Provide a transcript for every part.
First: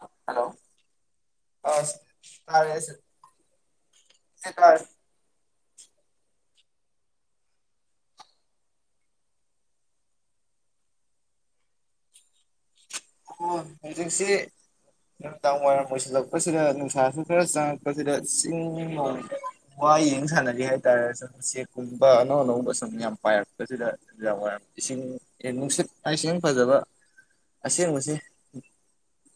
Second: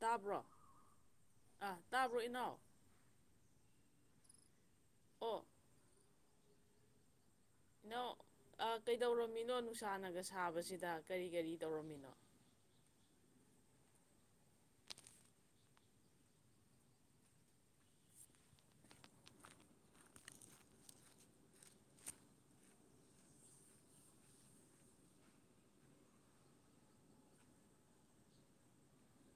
ꯇꯥꯕ꯭ꯔꯣ ꯍꯜꯂꯣ ꯑꯥ ꯑꯁ ꯇꯥꯕ꯭ꯔꯣ ꯏꯅꯥꯎ ꯍꯀꯔ ꯑꯣ ꯏ ꯀꯩꯗꯧꯔꯝꯃꯤꯅꯣ ꯅꯨꯡꯁꯥꯅꯒ ꯁꯥꯕꯁꯤꯗ ꯀꯔꯤ ꯀꯔꯤ ꯇꯧꯔꯝꯃꯤꯅꯣ ꯑꯣ ꯍꯧꯖꯤꯛꯁꯤ ꯅꯨꯃꯤꯗꯥꯡ ꯋꯥꯏꯔꯝ ꯑꯣꯏꯁꯤꯜꯂꯛꯄꯁꯤꯗ ꯅꯨꯡꯁꯥꯁꯨ ꯈꯔ ꯆꯪꯉꯛꯄꯁꯤꯗ ꯆꯤꯡ ꯋꯥ ꯌꯦꯡ ꯁꯥꯟꯅꯔꯤ ꯍꯥꯏꯇꯥꯔꯦ ꯁꯨꯝ ꯎꯆꯦꯛꯀꯨꯝꯕ ꯑꯅꯧ ꯑꯅꯧꯕ ꯁꯨꯝ ꯌꯥꯝ ꯄꯥꯏꯔꯛꯄꯁꯤꯗ ꯅꯨꯃꯤꯗꯥꯡ ꯋꯥꯏꯔꯝ ꯏꯁꯤꯡ ꯅꯨꯡꯁꯤꯠ ꯍꯥꯏꯁ ꯌꯥꯝ ꯐꯖꯕ ꯑꯁꯦꯡꯕꯕꯁꯤ [unintelligible] [inaudible]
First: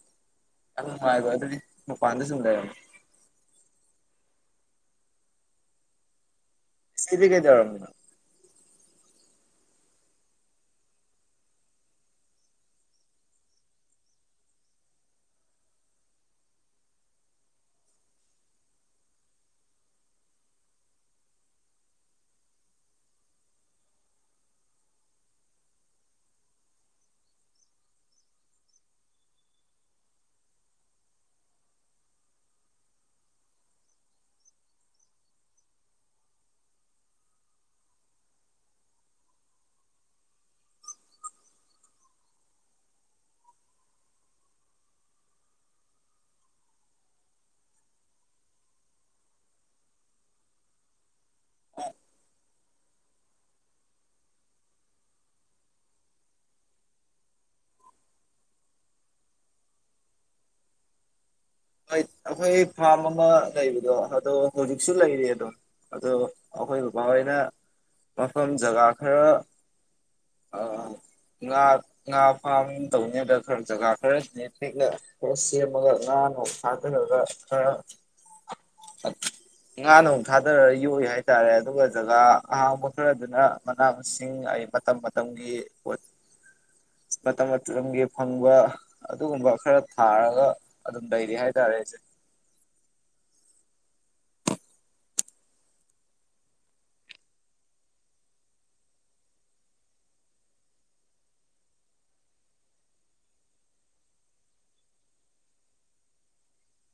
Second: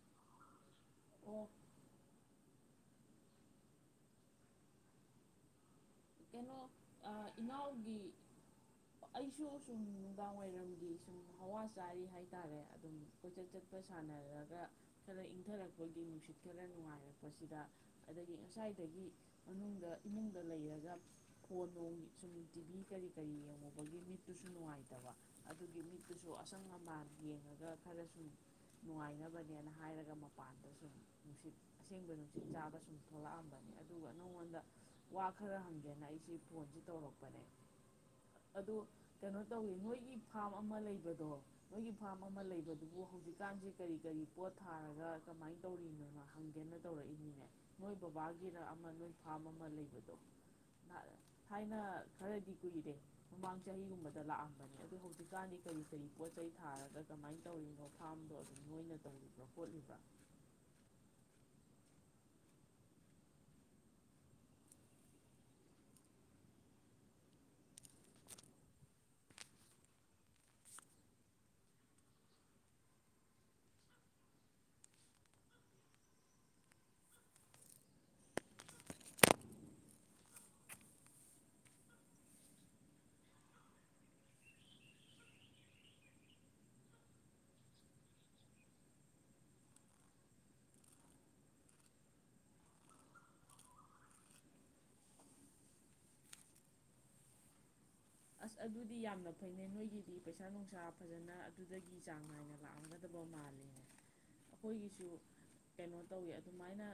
ꯌꯥꯝ ꯅꯨꯡꯉꯥꯏꯕ ꯑꯣ ꯑꯗꯨꯅꯤ ꯃꯄꯥꯟꯗ [unintelligible] ꯀꯩꯅꯩꯅꯣ [unintelligible] ꯁꯤꯗꯤ ꯀꯩꯗ ꯋꯥꯔꯝꯅ ꯑꯩꯁꯨ ꯁꯨꯝ ꯅꯨꯡꯗꯥꯡ ꯋꯥꯏꯔꯝꯒꯤ ꯁꯨꯝ ꯍꯋꯥ ꯆꯥꯔꯤ ꯍꯥꯏꯇꯥꯔꯦ ꯑꯗꯨꯝ ꯀꯣꯏꯆꯠ ꯆꯠꯄ ꯁꯥꯟꯅꯔꯒ ꯈꯔ ꯏꯪꯊꯔꯛꯄꯒꯤ ꯅꯨꯡꯁꯤꯠ ꯈꯔ ꯅꯨꯡꯉꯥꯏꯔꯛꯄꯁꯤꯗ ꯑꯗꯒꯤ ꯉꯁꯥꯏꯗꯒꯤ ꯃꯅꯨꯡꯗ ꯏꯃꯨꯡꯗ ꯂꯩꯔꯒ ꯐꯣꯟꯣꯡ ꯁꯨꯝ ꯇꯤꯚꯤ ꯀꯔꯤ ꯀꯔꯤ ꯌꯦꯡꯉꯨꯕꯒꯤ ꯃꯤꯠꯇꯨꯁꯨ ꯅꯨꯡꯉꯥꯏꯇꯕ ꯑꯗꯨꯒꯤ ꯃꯤꯠꯇꯨꯁꯨ ꯑꯁꯪ ꯑꯃꯥꯟ ꯌꯦꯡꯉꯒ ꯈꯔ ꯁꯨꯝ ꯅꯨꯡꯉꯥꯏꯅꯕꯅꯦꯅ ꯍꯥꯏꯔꯒ ꯃꯄꯥꯟꯗ ꯁꯨꯝ ꯅꯨꯡꯁꯤꯠ ꯑꯁꯦꯡꯕ ꯅꯨꯡꯁꯤꯠ ꯆꯥꯗ ꯁꯨꯝ ꯊꯣꯛꯂꯛꯑꯝꯕꯅꯦ ꯑꯗꯨꯒ ꯅꯪꯉꯣꯟꯗ ꯋꯥ ꯈꯔ ꯍꯪ ꯒꯦꯅ ꯑꯩꯁꯤ ꯐꯣꯟꯁ ꯇꯧꯔꯛꯄꯅꯦ ꯑꯗꯨ ꯀꯩꯅꯣ ꯇꯧꯋꯤ ꯅꯣꯏꯒꯤ ꯐꯥꯔꯝ ꯑꯃ ꯂꯩꯕꯗꯣ ꯅꯣꯏꯒꯤ ꯐꯥꯔꯝ ꯑꯃ ꯂꯩꯕꯗꯨꯕꯨ ꯍꯧꯖꯤꯛꯀꯥꯟꯁꯦ ꯀꯔꯤ ꯀꯔꯤ ꯄꯣꯠ ꯊꯥꯔꯒ ꯀꯃꯥꯏꯅ ꯇꯧꯔꯤꯅꯣꯅꯣ ꯍꯪꯒꯦꯅ ꯇꯧꯔꯛꯏꯅꯤꯅꯦ ꯅꯣꯏ ꯕꯕꯥꯒꯤꯅ ꯑꯃ ꯅꯣꯏ ꯐꯥꯔꯝ ꯑꯃ ꯂꯩꯕꯗꯣ ꯍꯥꯏꯅ ꯈꯔꯗꯤ ꯀꯨꯏꯔꯦ ꯃꯃꯥꯡ ꯆꯍꯤꯒꯨꯝꯕꯗ ꯂꯥꯛꯑꯝꯕꯅꯦ ꯑꯗꯨ ꯍꯧꯖꯤꯛꯀꯥꯟꯗꯤ ꯀꯔꯤ ꯀꯔꯤ ꯄꯣꯠ ꯆꯩ ꯊꯥꯔꯒ ꯀꯃꯥꯏꯅ ꯇꯧꯔꯤꯅꯣ ꯐꯥꯝꯗꯣ ꯑꯗꯨꯝ ꯅꯣꯏꯅ ꯇꯧꯔꯤꯕ꯭ꯔꯥ ꯈꯣꯠꯂꯤꯕ꯭ꯔꯥ ꯍꯣꯏ ꯑꯩꯈꯣꯏ ꯐꯥꯔꯝ ꯑꯃ ꯂꯩꯕꯗꯣ ꯑꯗꯣ ꯍꯧꯖꯤꯛꯁꯨ ꯂꯩꯔꯤ ꯑꯗꯣ ꯑꯣ ꯑꯩꯈꯣꯏ ꯕꯕꯥꯍꯣꯏꯅ ꯃꯐꯝ ꯖꯒꯥ ꯈꯔ ꯉꯥ ꯉꯥ ꯐꯥꯔꯝ ꯇꯧꯅꯤꯗ ꯈꯔ ꯖꯒꯥ ꯈꯔ ꯄꯤꯛꯅ ꯈꯔ ꯁꯦꯝꯃꯒ ꯉꯥꯅꯣ ꯊꯥꯗꯔꯒ ꯈꯔ ꯉꯥꯅ ꯑꯃꯨꯛ ꯊꯥꯗꯔꯒ ꯌꯣꯛꯏ ꯍꯥꯏꯇꯥꯔꯦ ꯑꯗꯨꯒ ꯖꯒꯥ ꯑꯍꯥꯡꯕ ꯈꯔꯗꯨꯅ ꯃꯅꯥ ꯃꯁꯤꯡ ꯑꯩ ꯃꯇꯝ ꯃꯇꯝꯒꯤ ꯄꯣꯠ ꯃꯇꯝ ꯃꯇꯝꯒꯤ ꯐꯪꯕ ꯑꯗꯨꯒꯨꯝꯕ ꯈꯔ ꯊꯥꯔꯒ ꯑꯗꯨꯝ ꯂꯩꯔꯤ ꯍꯥꯏ ꯆꯥꯔꯦ ꯑꯁ ꯑꯗꯨꯗꯤ ꯌꯥꯝꯅ ꯐꯩꯅꯦ ꯅꯣꯏꯒꯤꯗꯤ ꯄꯩꯁꯥ ꯅꯨꯡꯁꯥ ꯐꯖꯅ ꯑꯗꯨꯗꯒꯤ ꯆꯥꯡ ꯅꯥꯏꯅ ꯂꯥꯛꯑꯝꯒꯗꯕ ꯃꯥꯂꯅꯦ ꯑꯩꯈꯣꯏꯒꯤꯁꯨ ꯀꯩꯅꯣ ꯇꯧꯋꯤ ꯑꯗꯨꯃꯥꯏꯅ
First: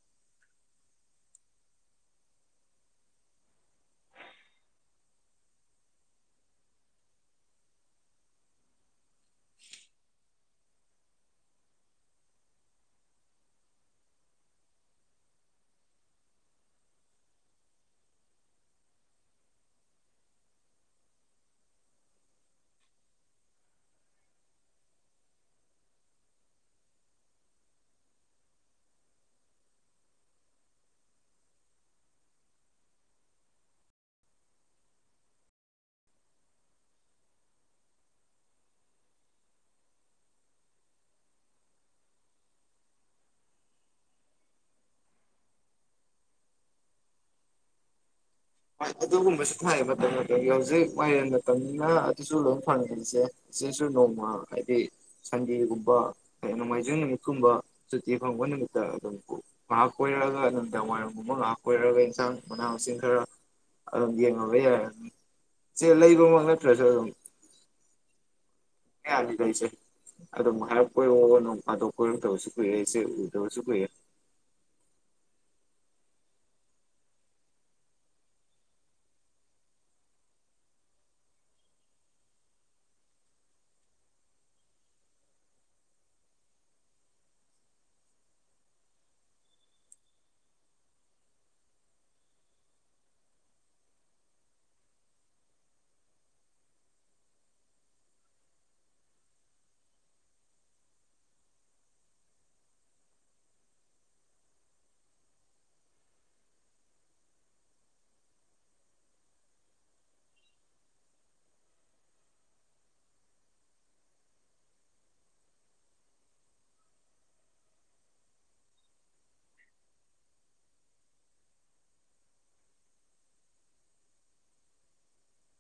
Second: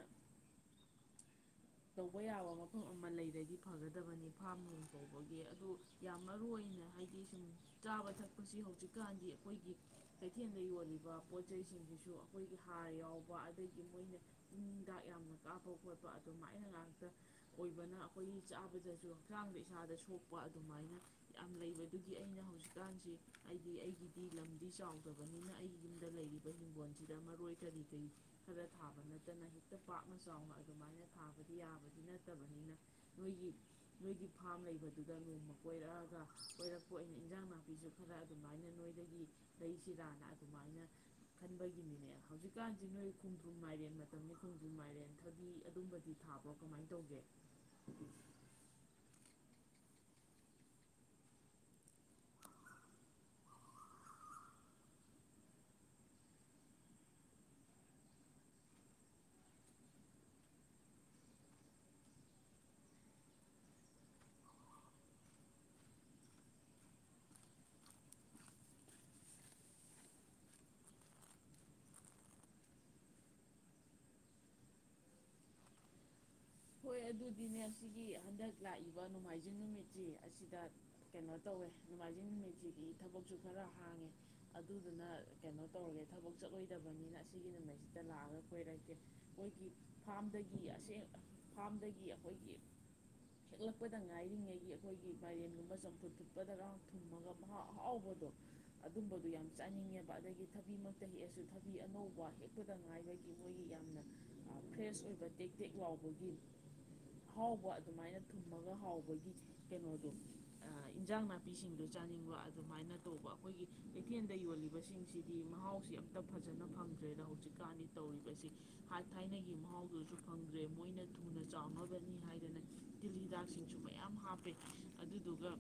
ꯇꯧꯕ ꯌꯥꯕ ꯃꯐꯝ ꯑꯃ ꯂꯩꯔꯗꯤ ꯐꯒꯗꯕꯅꯤ ꯐꯥꯝ ꯔꯅꯨꯡ ꯀꯧꯕꯒꯤ ꯑꯗꯨ ꯌꯥꯝ ꯃꯔꯨ ꯑꯣꯏꯅ ꯍꯥꯏꯗꯤ ꯁꯨꯝ ꯆꯥꯕ ꯊꯛꯄꯁꯤ ꯍꯧꯖꯤꯛꯀꯥꯟꯗꯤ ꯑꯩꯈꯣꯏꯒꯤ ꯀꯩꯊꯦꯜꯗ ꯌꯣꯜꯂꯤꯕ ꯄꯣꯠ ꯆꯩꯁꯤꯡꯁꯤꯁꯨ ꯑꯩꯈꯣꯏꯒꯤ ꯍꯥꯔ ꯌꯥꯎꯕ ꯑꯗꯒꯤ ꯃꯣꯏꯅ ꯆꯤꯟꯗꯥꯛ ꯌꯥꯝꯅ ꯀꯥꯞꯄ ꯈꯣꯠꯄ ꯑꯗꯨꯃꯥꯏꯅ ꯉꯥꯛꯇ ꯑꯣꯏꯕꯅ ꯑꯩꯈꯣꯏꯒꯤ ꯆꯥꯕꯗꯁꯨ ꯍꯛꯆꯥꯡꯗ ꯏꯁꯥꯗ ꯁꯣꯛꯄ ꯑꯗꯨꯃꯥꯏꯅ ꯌꯥꯝ ꯂꯩꯕꯗꯨꯒꯤ ꯑꯩꯅ ꯍꯧꯖꯤꯛꯀꯥꯟꯁꯤ ꯍꯥꯏꯗꯤ ꯑꯩꯒꯤꯗꯤ ꯂꯝꯗꯤ ꯆꯥꯎꯗꯕꯅꯤꯅ ꯑꯩꯒꯤ ꯌꯨꯝꯗ ꯂꯩꯔꯤꯕ ꯍꯤꯡꯒꯣꯜꯁꯤꯗ ꯃꯔꯣꯏ ꯀꯔꯤ ꯀꯔꯤ ꯈꯔ ꯊꯥꯕ ꯅꯠꯇꯅ ꯍꯦꯛꯇ ꯄꯥꯛꯅ ꯆꯥꯎꯅ ꯑꯗꯨꯃꯥꯏꯅ ꯊꯥꯕꯗꯤ ꯌꯥꯕꯗꯤ ꯅꯠꯇꯕꯅꯤꯅ ꯅꯣꯏꯒꯤ ꯅꯣꯏꯒꯤ ꯐꯥꯝ ꯂꯩꯕꯗꯨꯗ ꯅꯣꯡꯃ ꯀꯣꯏꯔꯛꯑꯒ ꯀꯣꯏꯔꯛꯄ ꯑꯣꯏꯅ ꯏꯟꯖꯥꯡ ꯅꯥꯄꯤꯁꯨ ꯈꯔ ꯑꯗꯨꯃꯥꯏꯅ ꯅꯣꯏꯗꯒꯤ ꯂꯩꯁꯤꯔꯥꯅ ꯑꯗꯨꯃꯥꯏꯅ ꯈꯟꯕꯒꯤꯅꯤꯅꯦ ꯍꯧꯖꯤꯛꯀꯥꯟꯁꯤ ꯅꯣꯏ ꯈꯣꯡꯗ꯭ꯔꯨꯝ ꯃꯥꯏꯔꯦꯟ ꯃꯇꯝ ꯈꯣꯡꯗ꯭ꯔꯨꯝ ꯃꯥꯏꯔꯦꯟ ꯊꯕꯤ ꯑꯗꯨꯝꯕ ꯤ ꯊꯥꯕ꯭ꯔꯣ ꯀꯃꯥꯏꯅ ꯇꯧꯒꯦ ꯑꯗꯨꯒꯨꯝꯕꯁꯨ ꯊꯥꯏ ꯃꯇꯝ ꯃꯇꯝꯒꯤ ꯍꯧꯖꯤꯛ ꯃꯥꯂꯦꯝꯦꯟ ꯃꯇꯝꯅ ꯑꯗꯨꯁꯨ ꯂꯣꯏꯝ ꯐꯪꯉꯤꯆꯦ ꯁꯤꯆꯁꯨ ꯅꯣꯡꯃ ꯍꯥꯏꯗꯤ ꯁꯟꯗꯦꯒꯨꯝꯕ ꯍꯥꯏꯗꯤ ꯅꯣꯡꯃꯥꯏꯖꯤꯡ ꯅꯨꯃꯤꯠꯀꯨꯝꯕ ꯁꯨꯇꯤ ꯐꯪꯕ ꯅꯨꯃꯤꯠꯇ ꯑꯗꯨꯝ ꯉꯥꯏꯍꯥꯛ ꯀꯣꯏꯔꯛꯑꯒ ꯅꯨꯃꯤꯗꯥꯡ ꯋꯥꯏꯔꯝꯒꯨꯝꯕ ꯉꯥꯏꯍꯥꯛ ꯀꯣꯏꯔꯛꯒ ꯏꯟꯁꯥꯡ ꯃꯅꯥ ꯃꯁꯤꯡ ꯈꯔ ꯑꯗꯨ ꯌꯦꯉ ꯁꯤ ꯂꯩꯕ ꯄ꯭ꯔꯦꯁ ꯌꯥꯅꯤ ꯂꯩꯁꯦ ꯑꯗꯨꯝ ꯍꯥꯏꯞ ꯀꯣꯏꯔꯣꯛꯒꯅꯨ ꯑꯗ ꯀꯣꯏꯔꯛꯇꯕꯁꯨ ꯀꯨꯏꯔꯦ ꯏꯆꯦ ꯎꯗꯕꯁꯨ ꯀꯨꯏꯔꯦ ꯍꯣꯏ ꯑꯗꯨꯗꯤꯅꯦ ꯁꯤ ꯍꯟꯗꯛ ꯂꯥꯛꯏꯕ ꯅꯣꯡꯃꯥꯏꯖꯤꯡ ꯅꯨꯃꯤꯠꯁꯤ ꯑꯁꯤꯗ ꯀꯩꯅꯣ ꯇꯧꯋꯦ ꯅꯣꯡꯃꯥꯏꯖꯤꯡ ꯅꯨꯃꯤꯠꯁꯤꯗꯤ ꯊꯕꯛꯁꯨ ꯈꯔ ꯍꯥꯡꯉꯦ ꯑꯗꯨꯗꯨꯅ ꯀꯩꯅꯣ ꯇꯧꯔꯒꯦ ꯊꯕꯛ ꯆꯠꯂꯣꯏꯗꯕꯅꯤꯅ ꯑꯁꯤꯒꯤ ꯅꯨꯃꯤꯠꯁꯤꯗ ꯂꯥꯛꯑꯒ ꯀꯣꯏꯔꯛꯀꯦ ꯃꯣꯏꯒꯤ ꯐꯥꯝꯗꯒꯤ ꯑꯁꯦꯡ ꯐꯥꯔꯝꯗꯒꯤ ꯑꯩꯈꯣꯏꯒꯤ ꯍꯦꯛꯂꯛꯄꯗ ꯉꯥꯏꯔꯤꯉꯩꯒꯤ ꯑꯩꯈꯣꯏꯒꯤ ꯃꯥꯏꯔꯦꯟꯒꯨꯝꯕ ꯆꯝꯐꯨꯠ ꯊꯨꯠꯄꯗꯒ ꯊꯨꯝꯃꯒ ꯃꯍꯥꯎ ꯑꯍꯥꯎꯕꯗꯣ ꯑꯗꯨꯝꯕꯗꯣ ꯌꯥꯝ ꯆꯥꯅꯤꯡꯉꯦꯕ ꯑꯗꯒꯤ ꯊꯕꯤꯃꯛꯇ ꯍꯦꯛꯑꯁꯨ ꯊꯕꯤ ꯑꯅꯧꯕ ꯍꯦꯛꯄꯗ ꯉꯥꯏꯕꯒꯤ ꯃꯣꯏꯒꯤ ꯌꯥꯝꯅ ꯐ꯭ꯔꯦꯁ ꯑꯣꯏꯕ ꯇꯦꯛ ꯇꯦꯛ ꯂꯥꯎꯕꯒꯤ ꯍꯥꯎꯕ ꯑꯗꯨꯃꯥꯏꯅ ꯊꯨꯝꯃꯒ ꯍꯥꯎꯕꯒꯤ ꯀꯩꯅꯣꯗꯣ ꯏꯟꯖꯥꯡ ꯅꯥꯄꯤꯁꯤꯡꯗꯣ ꯆꯥꯅꯤꯡꯕ ꯑꯗꯨꯃꯥꯏꯅ ꯇꯧꯕ ꯑꯩꯈꯣꯏꯒꯤ ꯀꯩꯊꯦꯜꯗ ꯌꯣꯜꯂꯤꯕꯁꯤꯡꯁꯤꯗꯤ ꯃꯍꯥꯎꯁꯤ ꯑꯝꯇ ꯐꯖꯅ ꯐꯪꯗ꯭ꯔꯦꯗ ꯍꯧꯖꯤꯛꯀꯥꯟꯗꯤ ꯇꯧꯔꯤꯕꯁꯤ ꯍꯥꯠ ꯊꯥꯏꯅꯒꯤ ꯃꯍꯥꯎꯗꯨꯁꯨ ꯐꯪꯗ꯭ꯔꯦ ꯃꯣꯏꯅ ꯊꯨꯅ ꯆꯥꯎꯅꯕꯅꯤ ꯍꯥꯏꯗꯅ ꯇꯤꯜ ꯍꯤꯗꯥꯛꯁꯤꯡꯁꯨ ꯃꯌꯥꯝ ꯍꯥꯞꯄꯦ ꯑꯗꯨꯗꯨꯒ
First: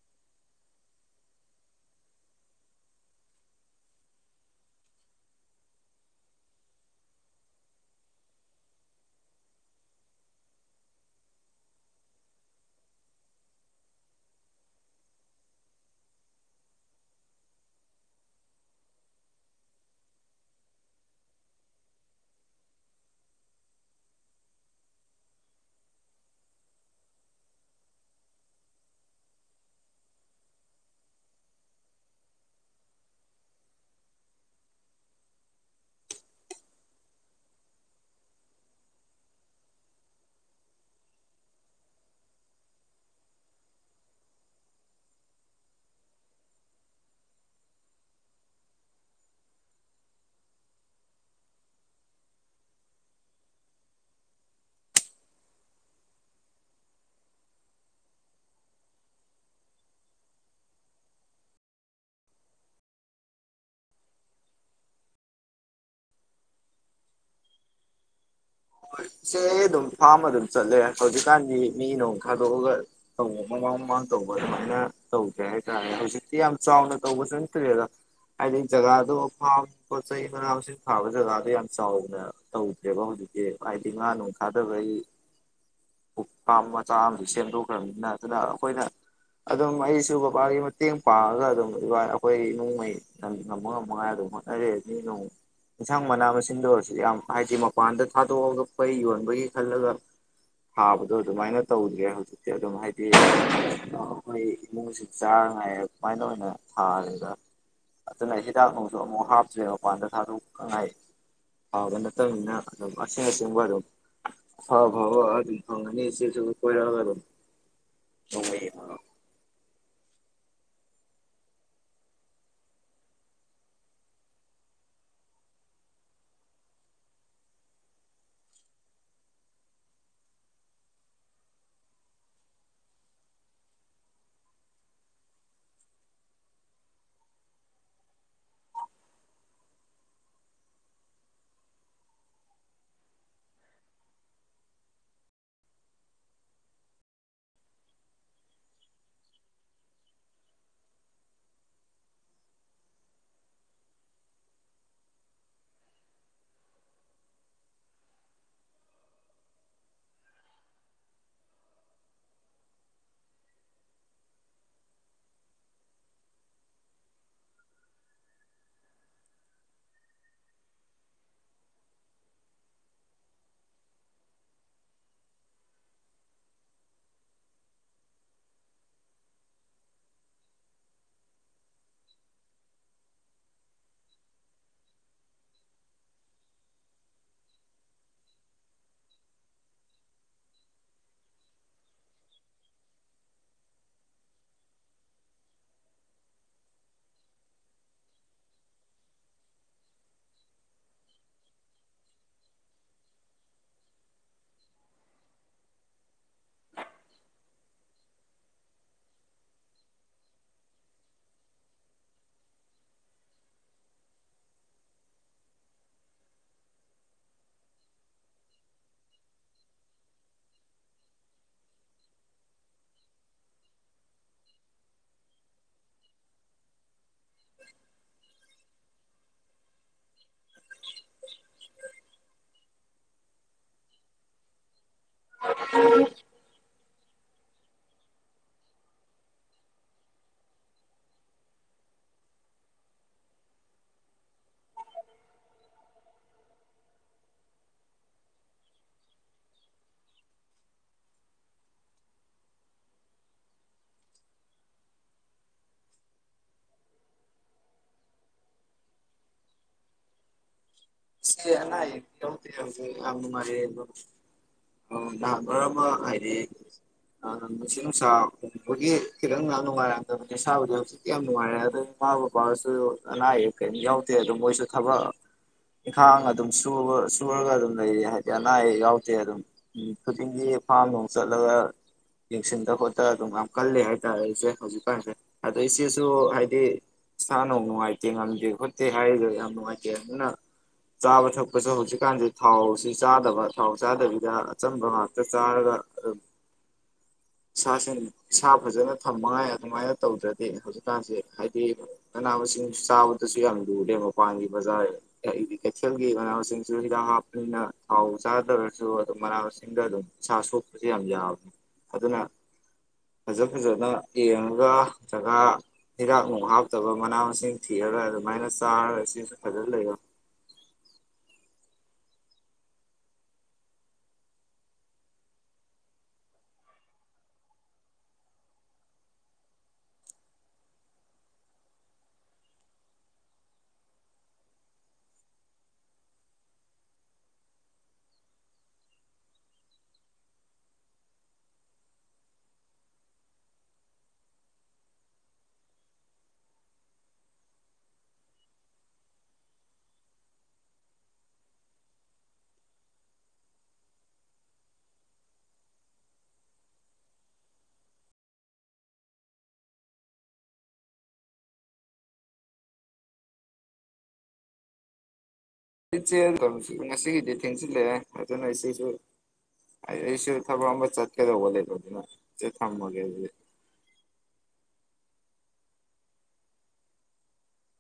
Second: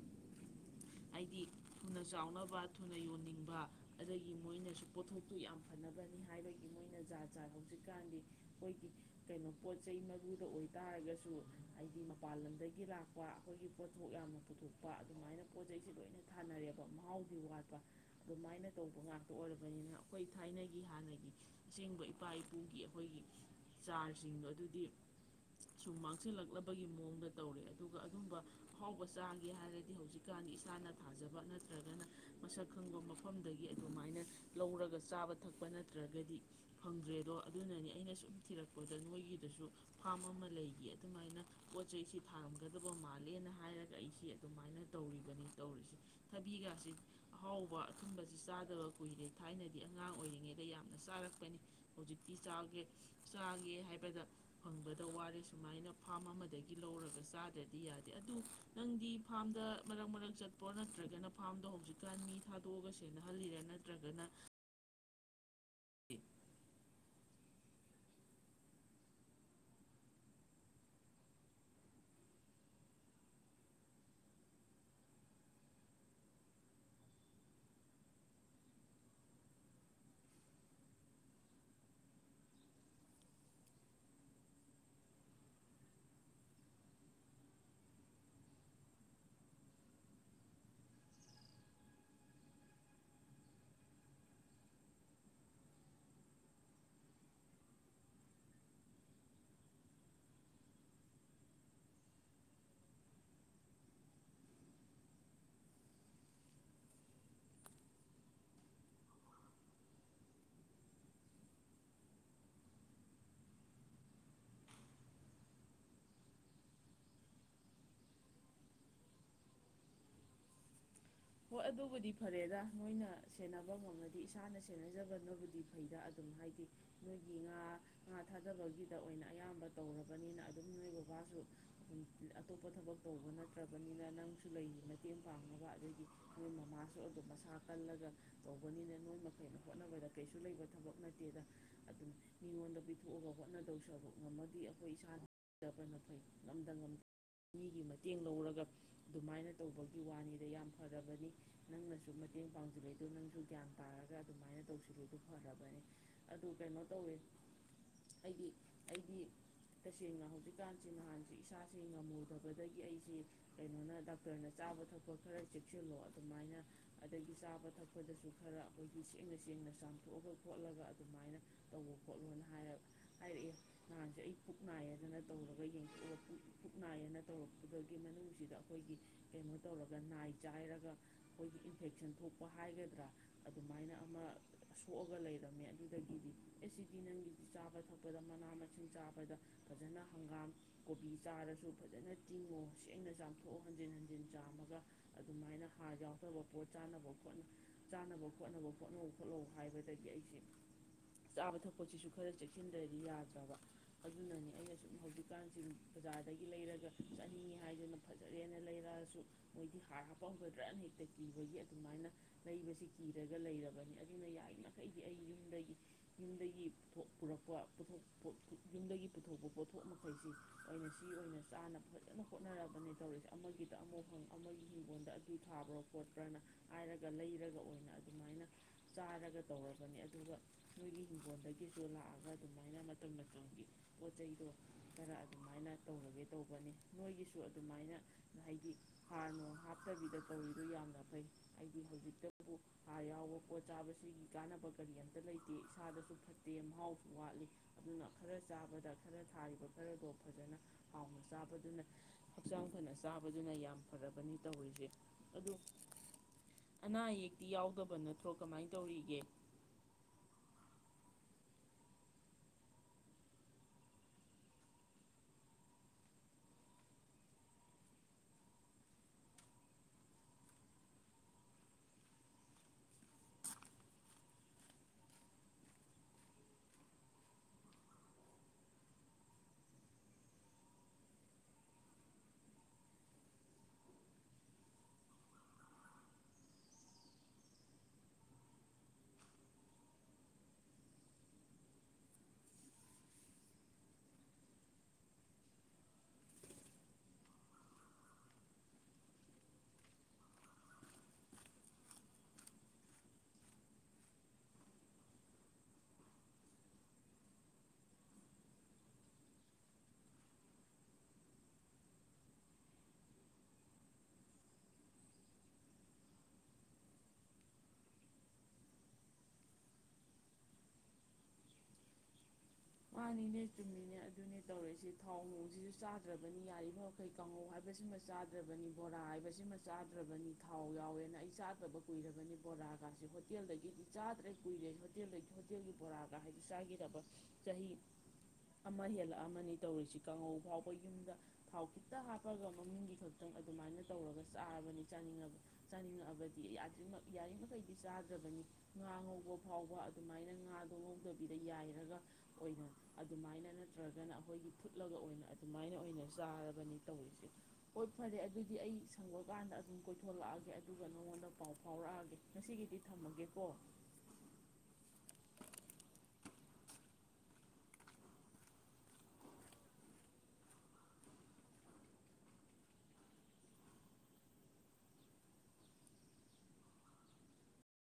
ꯍꯥꯏꯗꯤ ꯊꯨꯅ ꯆꯥꯎꯅꯕ ꯊꯨꯅ ꯌꯣꯟꯅꯤꯡꯕ ꯑꯗꯒꯤ ꯃꯣꯏꯅꯁꯨ ꯄꯣꯠꯊꯣꯛꯇꯨ ꯌꯥꯝ ꯐꯅꯕꯅꯤ ꯍꯥꯏꯕꯒꯤ ꯃꯣꯏꯅ ꯖꯥꯠ ꯖꯥ ꯍꯧꯖꯤꯛꯀꯥꯟꯗꯤ ꯑꯩꯈꯣꯏꯒꯤ ꯀꯩꯅꯣ ꯄꯣꯠ ꯆꯩ ꯏꯐꯨꯗ ꯑꯣꯏꯇꯥꯥꯔꯒꯁꯨ ꯍꯥꯏꯗꯤ ꯃꯄꯥꯟ ꯂꯝꯗꯒꯤ ꯂꯥꯛꯄ ꯑꯩꯈꯣꯏꯒꯤ ꯄꯣꯠꯊꯣꯛ ꯌꯥꯝꯅ ꯄꯨꯊꯣꯛꯄ ꯑꯗꯨꯃꯥꯏꯅ ꯄꯣꯠ ꯆꯩꯩꯁꯦ ꯂꯣꯏꯅ ꯊꯥꯅꯔꯦꯕ ꯃꯍꯥꯎꯗꯤ ꯋꯥꯠꯄ ꯑꯗꯨꯃꯥꯏꯅ ꯇꯧꯕ ꯉꯥꯛꯇ ꯑꯣꯏꯔꯕꯅꯤꯅ ꯑꯩꯈꯣꯏ ꯊꯥꯏꯅꯒꯤ ꯍꯥꯟꯅꯒꯤ ꯑꯁꯦꯡꯕ ꯏꯄꯥ ꯏꯄꯨꯒꯤ ꯑꯩꯈꯣꯏꯒꯤ ꯆꯥꯔꯁꯤꯡꯗꯣ ꯑꯗꯨꯗꯤ ꯁꯨꯝ ꯃꯥꯡꯁꯤꯜꯂꯛꯂꯕꯒꯤ ꯃꯑꯣꯡꯗ ꯇꯧꯔꯦ ꯑꯗꯨꯒ ꯑꯗꯨꯨꯝꯝꯕ ꯑꯍꯥꯎꯕ ꯆꯥꯒꯦ ꯍꯥꯏꯔꯗꯤ ꯍꯧꯖꯤꯛꯀꯥꯟꯗꯤ ꯏꯁꯥꯅ ꯊꯥꯖꯕ ꯅꯠꯇ꯭ꯔꯒꯅ ꯃꯁꯛ ꯈꯪꯕ ꯃꯐꯝꯗꯒꯤ ꯑꯗꯨꯃꯥꯏꯅ ꯂꯧꯔꯒ ꯆꯥꯕ ꯊꯛꯄ ꯅꯠꯇ꯭ꯔꯒꯗꯤ ꯐꯪꯗ꯭ꯔꯦꯗꯣ ꯑꯗꯨꯅꯅꯤ ꯑꯩꯅ ꯁꯨꯝ ꯊꯤꯔꯛꯄꯗ ꯅꯣꯏꯒꯤꯗꯁꯨ ꯐꯥꯝ ꯑꯃ ꯂꯩꯈꯤ ꯑꯗꯨꯃꯥꯏꯅ ꯄꯣꯠ ꯆꯩꯁꯤ ꯊꯥꯔꯝꯒꯗꯕ ꯃꯥꯜꯂꯦꯅ ꯍꯥꯏꯔꯒ ꯑꯩꯁꯤ ꯑꯗꯨꯃꯥꯏꯅ ꯇꯧꯔꯤꯕꯅꯤ ꯇꯧꯔꯤꯁꯦ ꯊꯕꯤꯒꯁꯤ ꯑꯍꯥꯎꯕ ꯑꯊꯨꯝꯕꯁꯤ ꯆꯥꯗꯕ ꯀꯨꯏꯔꯦ ꯊꯥꯏꯅꯗꯤ ꯑꯉꯥꯡ ꯑꯣꯏꯔꯤꯉꯩꯗ ꯌꯥꯝꯅ ꯆꯥꯔꯛꯄꯅꯤ ꯍꯧꯖꯤꯛꯇꯤ ꯆꯥꯒꯦ ꯆꯥꯒꯦ ꯍꯥꯏꯕꯗ ꯐꯪꯕꯗ ꯋꯥꯔꯦ ꯁꯨꯃꯥꯏꯅ ꯐꯥꯔꯝ ꯑꯃꯗꯒꯤ ꯂꯧꯔꯒ ꯆꯥꯗ꯭ꯔꯗꯤ ꯌꯥꯗꯦ ꯑꯗꯨ ꯅꯪꯗꯤ ꯐꯥꯔꯝꯗ ꯃꯔꯛ ꯃꯔꯛ ꯆꯠꯄ꯭ꯔꯣ ꯅꯠꯇ꯭ꯔꯒꯅ ꯐꯥꯔꯝꯗꯣ ꯍꯧꯖꯤꯛꯀꯥꯟ ꯃꯤ ꯊꯥꯗꯣꯛꯑꯒ ꯁꯦꯅꯍꯜꯂꯤꯔꯣ ꯅꯠꯇ꯭ꯔꯒꯅ ꯎ [inaudible] ꯏꯆꯦ ꯑꯗꯨꯝ ꯐꯥꯝ ꯑꯗꯨꯝ ꯆꯠꯂꯦ ꯍꯧꯖꯤꯛꯀꯥꯟꯗꯤ ꯃꯤ ꯅꯣꯡ ꯊꯥꯗꯣꯛꯑꯒ ꯇꯧꯕ ꯃꯃꯥꯡ ꯃꯃꯥꯡ ꯇꯧꯕ ꯑꯗꯨꯃꯥꯏꯅ ꯇꯧꯗꯦ ꯍꯥꯏꯇꯥꯔꯦ ꯍꯧꯖꯤꯛꯇꯤ ꯌꯥꯝ ꯆꯥꯎꯅ ꯇꯧꯕ ꯆꯨ ꯅꯠꯇ꯭ꯔꯦꯗ ꯍꯥꯏꯗꯤ ꯖꯒꯥꯗꯣ ꯐꯥꯝ ꯄꯣꯠ ꯆꯩ ꯃꯅꯥ ꯃꯁꯤꯡ ꯊꯥꯕ ꯖꯒꯥꯗꯣ ꯌꯥꯝ ꯆꯥꯎꯅ ꯇꯧꯗ꯭ꯔꯦꯕ ꯍꯧꯖꯤꯛꯇꯤ ꯍꯥꯏꯗꯤ ꯉꯥ ꯅꯨꯡ ꯊꯥꯗꯕꯒꯤꯥ ꯐꯥꯝ ꯃꯆꯥ ꯑꯃꯁꯨ ꯁꯦꯝꯗꯣꯛꯈ꯭ꯔꯕꯅꯤꯅ ꯑꯗꯨꯅ ꯑꯩꯈꯣꯏꯅ ꯑꯗꯨꯝ ꯑꯩꯁꯨ ꯕꯕꯥꯒꯤ ꯃꯇꯦꯡ ꯄꯥꯡꯉꯒ ꯑꯗꯨꯝ ꯏꯕꯥ ꯑꯩꯈꯣꯏ ꯏꯃꯨꯡꯉꯩ ꯉꯝꯕ ꯉꯝꯃꯉꯥꯏ ꯑꯗꯨꯝ ꯍꯣꯠꯅꯔꯦ ꯃꯤ ꯅꯣꯡ ꯌꯦꯟꯁꯥꯡ ꯃꯅꯥ ꯃꯁꯤꯡꯗ ꯑꯣꯏꯔꯁꯨ ꯌꯥꯝ ꯍꯥꯏꯗꯤ ꯃꯄꯥꯟꯗ ꯊꯥꯗꯣꯛꯑꯒ ꯐꯩ ꯌꯣꯟꯕꯒꯤ ꯈꯜꯂꯒ ꯊꯥꯕꯗꯣ ꯑꯗꯨꯃꯥꯏꯅ ꯇꯧꯒꯦ ꯍꯧꯖꯤꯛꯇꯤ ꯑꯗꯨꯝ ꯍꯥꯏꯗꯤ ꯑꯩꯈꯣꯏ ꯏꯃꯨꯡꯁꯤ ꯆꯥꯅꯉꯥꯏ ꯑꯗꯨꯃꯥꯏꯅ ꯑꯣꯏꯅ ꯊꯥꯔꯒ ꯑꯗꯨꯅ ꯍꯤꯗꯥꯛ ꯅꯣꯛꯁꯨ ꯑꯃꯨꯛ ꯍꯥꯞꯇ꯭ꯔꯦ ꯃꯄꯥꯟꯗ ꯊꯥꯗꯣꯛꯅꯉꯥꯏ ꯊꯥꯕ ꯅꯠꯇꯕꯅꯤꯅ ꯑꯗꯨꯝ ꯑꯁꯦꯡ ꯑꯁꯦꯡꯕ ꯑꯗꯨꯝ ꯐꯥꯎꯕ ꯑꯗꯨꯝ ꯐꯪꯒꯅꯤ ꯏꯆꯦꯁꯨ ꯀꯣꯏꯔꯛꯑꯒ ꯑꯗꯨꯝ ꯍꯣꯏ ꯑꯗꯨꯕꯨꯗꯤ ꯐꯔꯦꯗ ꯅꯣꯏꯅ ꯁꯦꯟꯅꯕ ꯉꯪꯉꯗꯤ ꯏꯁꯥꯅ ꯁꯦꯟꯅꯖꯕꯅꯕꯨꯗꯤ ꯐꯩꯗ ꯑꯗꯨꯝ ꯍꯥꯏꯗꯤ ꯅꯣꯏꯒꯤ ꯉꯥ ꯉꯥ ꯊꯥꯗꯕꯒꯤꯗ ꯑꯣꯏꯅ ꯑꯌꯥꯝꯕ ꯇꯧꯔꯕꯅꯤꯅ ꯑꯗꯨꯝ ꯅꯣꯏ ꯕꯕꯥꯁꯨ ꯑꯗꯨꯝ ꯑꯇꯣꯞꯄ ꯊꯕꯛ ꯇꯧꯕ ꯅꯠꯇ꯭ꯔꯕꯅꯤꯅ ꯅꯪꯁꯨ ꯂꯩꯔꯤ ꯃꯇꯦꯡ ꯄꯥꯡꯅꯕ ꯑꯗꯨꯗꯤ ꯅꯣꯏ ꯃꯃꯥꯁꯨ ꯑꯗꯨꯝ ꯃꯁꯥ ꯀꯜꯂꯒ ꯇꯧꯕꯅꯤꯅ ꯅꯣꯏ ꯃꯈꯩꯅ ꯍꯣꯠꯅꯕꯗ ꯀꯩꯁꯨ ꯂꯩꯕ ꯊꯕꯛ ꯅꯠꯇꯦꯗ ꯑꯗꯨꯝ ꯃꯤꯉꯣꯟꯗ ꯄꯤꯊꯣꯛꯑꯒ ꯍꯣꯠꯅꯗꯧꯁꯨ ꯑꯗꯨ ꯉꯝꯃꯗꯤ ꯑꯩꯈꯣꯏ ꯏꯁꯥꯗꯕꯅ ꯐꯩ ꯉꯝꯗ ꯉꯝꯗ ꯑ ꯃꯤꯒꯤ ꯃꯇꯦꯡ ꯂꯧꯔꯒ ꯑꯗꯨꯃꯥꯏꯅ ꯇꯧꯕꯒꯤ ꯋꯥꯅꯤꯗ ꯌꯥꯝ ꯐꯔꯕꯅꯤ ꯅꯪꯅꯁꯨ ꯃꯇꯦꯡ ꯄꯥꯡꯁꯤꯜꯂꯛꯏ ꯑꯗꯨ ꯅꯪꯁꯨ ꯒ꯭ꯌꯥꯟ ꯇꯥꯔꯒ ꯑꯗꯨꯃꯥꯏꯅ ꯇꯧꯁꯤꯜꯂꯤꯗꯣ ꯐꯔꯕꯅꯤ ꯑꯗꯨ ꯀꯩꯅꯣ ꯇꯧꯋꯦ ꯑꯩꯗꯤ ꯑꯩꯗꯤ ꯇꯁꯦꯡꯅ ꯍꯧꯖꯤꯛꯀꯥꯟꯁꯤ ꯅꯍꯥꯟꯁꯤ ꯏꯁꯥꯁꯦ ꯉꯝꯃꯨꯗꯕꯗꯒꯤ ꯑꯩꯁꯦ ꯀꯩꯅꯣꯅ ꯗꯥꯛꯇꯔꯅ ꯆꯥꯕ ꯊꯛꯄ ꯈꯔ ꯆꯦꯛꯁꯤꯜꯂꯣ ꯑꯗꯨꯃꯥꯏꯅ ꯑꯗꯒꯤ ꯆꯥꯕ ꯊꯛꯄꯗꯁꯨ ꯈꯔ ꯑꯩꯈꯣꯏꯒꯤ ꯁꯦꯡꯅ ꯁꯦꯡꯅ ꯆꯥꯝꯊꯣꯛꯑꯒ ꯈꯣꯠꯂꯒ ꯑꯗꯨꯃꯥꯏꯅ ꯇꯧꯕ ꯈꯣꯠꯂꯣꯅ ꯍꯥꯏꯔ ꯍꯥꯏꯔꯛꯑꯦ ꯅꯍꯥꯟꯁꯦ ꯑꯩ ꯄꯨꯛ ꯅꯥꯏꯌꯦꯗꯅ ꯇꯧꯔꯒ ꯌꯦꯡꯊꯣꯛꯑꯒ ꯄꯨꯛ ꯅꯥꯏꯌꯦꯅ ꯇꯧꯔꯛꯄꯒꯤ ꯃꯅꯨꯡꯁꯤꯗ ꯑꯩꯈꯣꯏꯒꯤ ꯀꯩꯅꯣ ꯇꯧꯔꯒ ꯅꯥꯏ ꯆꯥꯏꯔꯒ ꯑꯩꯈꯣꯏꯒꯤ ꯏꯟꯐꯦꯛꯁꯟ ꯊꯣꯛꯄ ꯍꯥꯏꯒꯗ꯭ꯔꯥ ꯑꯗꯨꯃꯥꯏꯅ ꯑꯃ ꯁꯣꯛꯑꯒ ꯂꯩꯔꯝꯃꯦ ꯑꯗꯨꯗꯒꯤꯗꯤ ꯑꯦꯁꯤꯗꯤꯅꯟꯒꯤꯗꯤ ꯆꯥꯕ ꯊꯛꯄꯗ ꯃꯅꯥ ꯃꯁꯤꯡ ꯆꯥꯕꯗ ꯐꯖꯅ ꯍꯪꯒꯥꯝ ꯀꯣꯕꯤ ꯆꯥꯔꯁꯨ ꯐꯖꯅ ꯆꯤꯡꯉꯣ ꯁꯦꯡꯅ ꯆꯥꯝꯊꯣꯛꯑꯣ ꯍꯟꯖꯤꯟ ꯍꯟꯖꯤꯟ ꯆꯥꯝꯃꯒ ꯑꯗꯨꯃꯥꯏꯅ ꯍꯥꯔ ꯌꯥꯎꯗꯕ ꯄꯣꯠ ꯆꯥꯅꯕ ꯈꯣ ꯆꯥꯅꯕ ꯈꯣꯠꯅꯕ ꯍꯣꯠꯅꯧ ꯍꯣꯠꯅꯧ ꯍꯥꯏꯕꯗꯒꯤ ꯑꯩꯁꯦ ꯆꯥꯕ ꯊꯛꯄꯁꯤꯁꯨ ꯈꯔ ꯆꯦꯛꯁꯤꯟꯗ꯭ꯔꯗꯤ ꯌꯥꯗ꯭ꯔꯕ ꯑꯗꯨꯅꯅꯤ ꯑꯩꯅ ꯁꯨꯝ ꯍꯧꯖꯤꯛꯀꯥꯟꯁꯤ ꯕꯖꯥꯔꯗꯒꯤ ꯂꯩꯔꯒ ꯆꯥꯅꯤꯡꯉꯤ ꯍꯥꯏꯗꯨꯅ ꯐꯖꯔꯦꯅ ꯂꯩꯔꯛꯑꯁꯨ ꯃꯣꯏꯒꯤ ꯍꯥꯔ ꯐꯪꯒꯗ꯭ꯔꯅ ꯍꯦꯛꯇ ꯀꯤꯕꯒꯤ ꯑꯗꯨꯃꯥꯏꯅ ꯂꯩꯕꯁꯤ ꯀꯤꯔꯒ ꯂꯩꯔꯕꯅꯤ ꯑꯗꯨꯅ ꯌꯥꯔꯤꯃꯩꯗꯤ ꯑꯩ ꯌꯨꯝꯗꯒꯤ ꯌꯨꯝꯗꯒꯤ ꯄꯨꯔꯛꯄ, ꯌꯨꯝꯗꯒꯤ ꯄꯨꯊꯣꯛꯄ ꯄꯣꯠꯊꯣꯛ ꯃꯈꯩꯁꯤ ꯑꯣꯏꯅ ꯁꯤ ꯑꯣꯏꯅ ꯆꯥꯅ ꯐꯖꯅ ꯍꯣꯠꯅꯔꯕꯅꯦ ꯇꯧꯔꯤꯁꯦ ꯑꯃꯒꯤꯗ ꯑꯃ ꯍꯪ ꯑꯃꯒꯤ ꯍꯤꯡꯒꯣꯜꯗ ꯑꯗꯨ ꯊꯥꯕ꯭ꯔꯣ ꯈꯣꯠꯄ꯭ꯔꯥꯅ ꯍꯥꯏꯔꯒ ꯂꯩꯔꯒ ꯑꯣꯏꯅ ꯑꯗꯨꯃꯥꯏꯅ ꯆꯥꯔꯒ ꯇꯧꯔꯕꯅꯤ ꯑꯗꯨꯒ ꯅꯣꯏꯒꯤ ꯍꯤꯡꯒꯣꯜꯗꯒꯤꯁꯨ ꯂꯥꯛꯑꯒ ꯑꯗꯨꯃꯥꯏꯅ ꯃꯇꯝ ꯃꯇꯝꯒꯤ ꯄꯣꯠ ꯆꯩꯗꯣ ꯈꯔ ꯑꯗꯨꯃꯥꯏꯅ ꯇꯧꯔꯒꯦ ꯇꯧꯕꯅꯤ ꯃꯣꯏꯒꯤꯁꯨ ꯑꯗꯨꯃꯥꯏꯅ ꯍꯥꯏꯗꯤ ꯍꯥꯔꯅꯣꯡ ꯍꯥꯞꯇꯕꯤꯗ ꯇꯧꯔꯤꯗꯣ ꯌꯥꯝꯅ ꯐꯩ ꯑꯩꯗꯤ ꯍꯧꯖꯤꯛꯇꯕꯨ ꯍꯥꯔ ꯌꯥꯎꯕ ꯄꯣꯠ ꯆꯥꯕꯁꯤꯒꯤ ꯀꯥꯟꯅꯕ ꯀꯔꯤ ꯑꯝꯇ ꯂꯩꯇꯦ ꯏꯁꯥꯗꯁꯨ ꯐꯠꯇꯦ ꯃꯍꯥꯎꯁꯨ ꯋꯥꯠꯂꯤ ꯑꯗꯨꯅ ꯈꯔ ꯆꯥꯕꯗ ꯈꯔ ꯊꯥꯔꯤꯕ ꯈꯔꯗꯣ ꯐꯖꯅ ꯍꯥꯎꯅ ꯆꯥꯕꯗꯨꯅ ꯍꯛꯆꯥꯡ ꯐꯅ ꯆꯥꯕꯗꯨꯅ ꯌꯥꯝ ꯐꯔꯕꯅꯤ ꯇꯧꯔꯤꯁꯦ ꯑꯗꯨ ꯑꯅꯥ ꯑꯌꯦꯛꯇꯤ ꯌꯥꯎꯗꯕ ꯅꯠꯇ꯭ꯔꯣ ꯀꯃꯥꯏꯅ ꯇꯧꯔꯤꯒꯦ ꯁꯤ ꯑꯅꯥ ꯑꯌꯦꯛ ꯌꯥꯎꯗꯦ ꯍꯧꯖꯤꯛ ꯌꯥꯝ ꯅꯨꯡꯉꯥꯏꯔꯤꯌꯦ ꯑꯗꯣ ꯅꯍꯥꯟꯃꯔꯛ ꯑꯃ ꯍꯥꯏꯗꯤ ꯅꯨꯡꯁꯤꯠ ꯅꯨꯡꯁꯥ ꯐꯨꯕꯒꯤ ꯈꯤꯇꯪ ꯅꯨꯡꯉꯥꯏꯔꯝꯗꯕꯅꯦ ꯁꯥꯕꯨꯗꯤ ꯍꯧꯖꯤꯛꯇꯤ ꯌꯥꯝ ꯅꯨꯡꯉꯥꯏꯔꯦ ꯑꯗꯨ ꯏꯃꯥ ꯕꯕꯥꯁꯨ ꯑꯅꯥ ꯑꯌꯦꯛ ꯀꯔꯤꯝ ꯌꯥꯎꯗꯦ ꯑꯗꯣ ꯃꯣꯏꯁꯨ ꯊꯕꯛ ꯏꯟꯈꯥꯡ ꯑꯗꯨꯝ ꯁꯨꯔꯒ ꯑꯗꯨꯝ ꯂꯩꯔꯤ ꯍꯥꯏꯗꯤ ꯑꯅꯥ ꯑꯌꯦꯛ ꯌꯥꯎꯗꯦ ꯑꯗꯨꯝ ꯈꯨꯗꯤꯡꯒꯤ ꯐꯥꯝ ꯅꯨꯡ ꯆꯠꯂꯒ ꯌꯦꯡꯁꯤꯟꯗ ꯈꯣꯠꯇ ꯑꯗꯨꯝ ꯌꯥꯝ ꯀꯜꯂꯤ ꯍꯥꯏꯇꯥꯥꯔꯦ ꯑꯩꯁꯦ ꯍꯧꯖꯤꯛꯀꯥꯟꯁꯦ ꯑꯗꯣ ꯏꯆꯦꯁꯨ ꯍꯥꯏꯗꯤ ꯏꯁꯥ ꯅꯨꯡ ꯅꯨꯡꯉꯥꯏꯇꯦ ꯉꯝꯗꯦ ꯈꯣꯠꯇꯦ ꯍꯥꯏꯔꯤꯗꯣ ꯌꯥꯝ ꯅꯨꯡꯉꯥꯏꯇꯦ ꯑꯗꯨꯅ ꯆꯥꯕ ꯊꯛꯄꯁꯨ ꯍꯧꯖꯤꯛꯀꯥꯟꯁꯦ ꯊꯥꯎꯁꯨ ꯆꯥꯗꯕ ꯊꯥꯎ ꯆꯥꯗꯕꯤꯗ ꯑꯆꯝꯕ ꯉꯥꯛꯇ ꯆꯥꯔꯒ ꯑꯗꯨꯝ ꯏꯁꯥꯁꯤꯡ ꯏꯁꯥ ꯐꯖꯅ ꯊꯃꯉꯥꯏ ꯑꯗꯨꯃꯥꯏꯅ ꯇꯧꯗ꯭ꯔꯗꯤ ꯍꯧꯖꯤꯛꯀꯥꯟꯁꯤ ꯍꯥꯏꯗꯤ ꯃꯅꯥ ꯃꯁꯤꯡ ꯆꯥꯕꯗꯁꯨ ꯌꯥꯝ ꯂꯨꯔꯦ ꯃꯄꯥꯟꯒꯤ ꯕꯖꯥꯔꯒꯤ ꯀꯩꯊꯦꯜꯒꯤ ꯃꯅꯥ ꯃꯁꯤꯡꯁꯨ ꯍꯤꯗꯥꯛ ꯍꯥꯞꯄꯅꯤꯅ ꯊꯥꯎ ꯆꯥꯗ꯭ꯔꯁꯨ ꯑꯗꯨꯝ ꯃꯅꯥ ꯃꯁꯤꯡꯗ ꯑꯗꯨꯝ ꯏꯁꯥ ꯁꯣꯛꯄꯁꯨ ꯌꯥꯝ ꯌꯥꯕꯅꯤ ꯑꯗꯨꯅ ꯐꯖ ꯐꯖꯅ ꯌꯦꯡꯉꯒ ꯖꯒꯥ ꯍꯤꯗꯥꯛ ꯅꯨꯡ ꯍꯥꯞꯇꯕ ꯃꯅꯥ ꯃꯁꯤꯡ ꯊꯤꯔꯒ ꯑꯗꯨꯃꯥꯏꯅ ꯆꯥꯔꯒ ꯆꯦꯁꯨ ꯐꯖꯅ ꯂꯩꯌꯣ ꯃꯥꯅꯤꯅꯦ ꯆꯨꯝꯃꯤꯅꯦ ꯑꯗꯨꯅꯦ ꯇꯧꯔꯛꯏꯁꯦ ꯊꯥꯎ ꯉꯩꯁꯤꯁꯨ ꯆꯥꯗ꯭ꯔꯕꯅꯤ ꯌꯥꯔꯤꯕ ꯃꯈꯩ ꯀꯥꯡꯉꯧ ꯍꯥꯏꯕꯁꯤꯃ ꯆꯥꯗ꯭ꯔꯕꯅꯤ ꯕꯣꯔꯥ ꯍꯥꯏꯕꯁꯤꯃ ꯆꯥꯗ꯭ꯔꯕꯅꯤ ꯊꯥꯎ ꯌꯥꯎꯋꯦꯅ ꯑꯩ ꯆꯥꯗ꯭ꯔꯕ ꯀꯨꯏꯔꯕꯅꯤ ꯕꯣꯔꯥꯒꯁꯦ ꯍꯣꯇꯦꯜꯗꯒꯤꯗꯤ ꯆꯥꯗ꯭ꯔꯦ ꯀꯨꯏꯔꯦ ꯍꯣꯇꯦꯜꯒꯤ ꯕꯣꯔꯥꯒ ꯍꯥꯏꯗꯣ ꯆꯥꯒꯤꯗꯕ ꯆꯍꯤ ꯑꯃ ꯍꯦꯜꯂꯛꯑꯃꯅꯤ ꯇꯧꯔꯤꯁꯤ ꯀꯥꯡꯍꯧ ꯐꯥꯎꯕ ꯌꯨꯝꯗ ꯊꯥꯎ ꯈꯤꯇ ꯍꯥꯞꯄꯒ ꯃꯃꯤꯡꯒꯤ ꯈꯛꯇꯪ ꯑꯗꯨꯃꯥꯏꯅ ꯇꯧꯔꯒ ꯆꯥꯕꯅꯤ ꯆꯥꯅꯤꯡꯉꯕ ꯆꯥꯅꯤꯡꯉꯛꯑꯕꯗꯤ ꯌꯥ ꯌꯥꯔꯤꯃꯈꯩꯗꯤ ꯆꯥꯗ꯭ꯔꯕꯅꯤ ꯉꯥ ꯉꯧꯕ ꯐꯥꯎꯕ ꯑꯗꯨꯃꯥꯏꯅ ꯉꯥꯗꯣ ꯉꯧꯗꯕꯤꯗ ꯌꯥꯏꯔꯒ ꯑꯣꯏꯅ ꯑꯗꯨꯃꯥꯏꯅ ꯅꯠꯇ꯭ꯔꯒꯅ ꯑꯩꯈꯣꯏꯗꯤ ꯐꯨꯠꯂꯒ ꯑꯣꯏꯅ ꯑꯗꯨꯃꯥꯏꯅ ꯑꯣꯏꯅ ꯆꯥꯔꯕꯅꯤ ꯇꯧꯔꯤꯁꯦ ꯍꯣꯏ ꯐꯔꯦ ꯑꯗꯨꯗꯤ ꯑꯩ ꯁꯪꯕ ꯀꯥꯟꯗ ꯑꯗꯨꯝ ꯀꯣꯏꯊꯣꯛꯂꯛꯑꯒꯦ ꯑꯗꯨꯒ ꯅꯉꯣꯟꯗ ꯄꯥꯎ ꯐꯥꯎꯔꯛꯑꯒꯦ ꯉꯁꯤꯒꯤꯗꯤ ꯊꯝꯃꯒꯦꯀꯣ ꯏꯆꯦ ꯑꯗꯨꯁꯨ ꯉꯁꯤꯒꯤꯗꯤ ꯊꯦꯡꯖꯤꯜꯂꯛꯑꯦ ꯑꯗꯨꯅ ꯏꯆꯦꯁꯨ ꯑꯩꯁꯨ ꯊꯕꯛ ꯑꯃ ꯆꯠꯀꯗꯧꯕ ꯂꯩꯕ ꯑꯗꯨꯅ ꯏꯆꯦ ꯊꯝꯃꯒꯦ ꯑꯗꯨꯗꯤ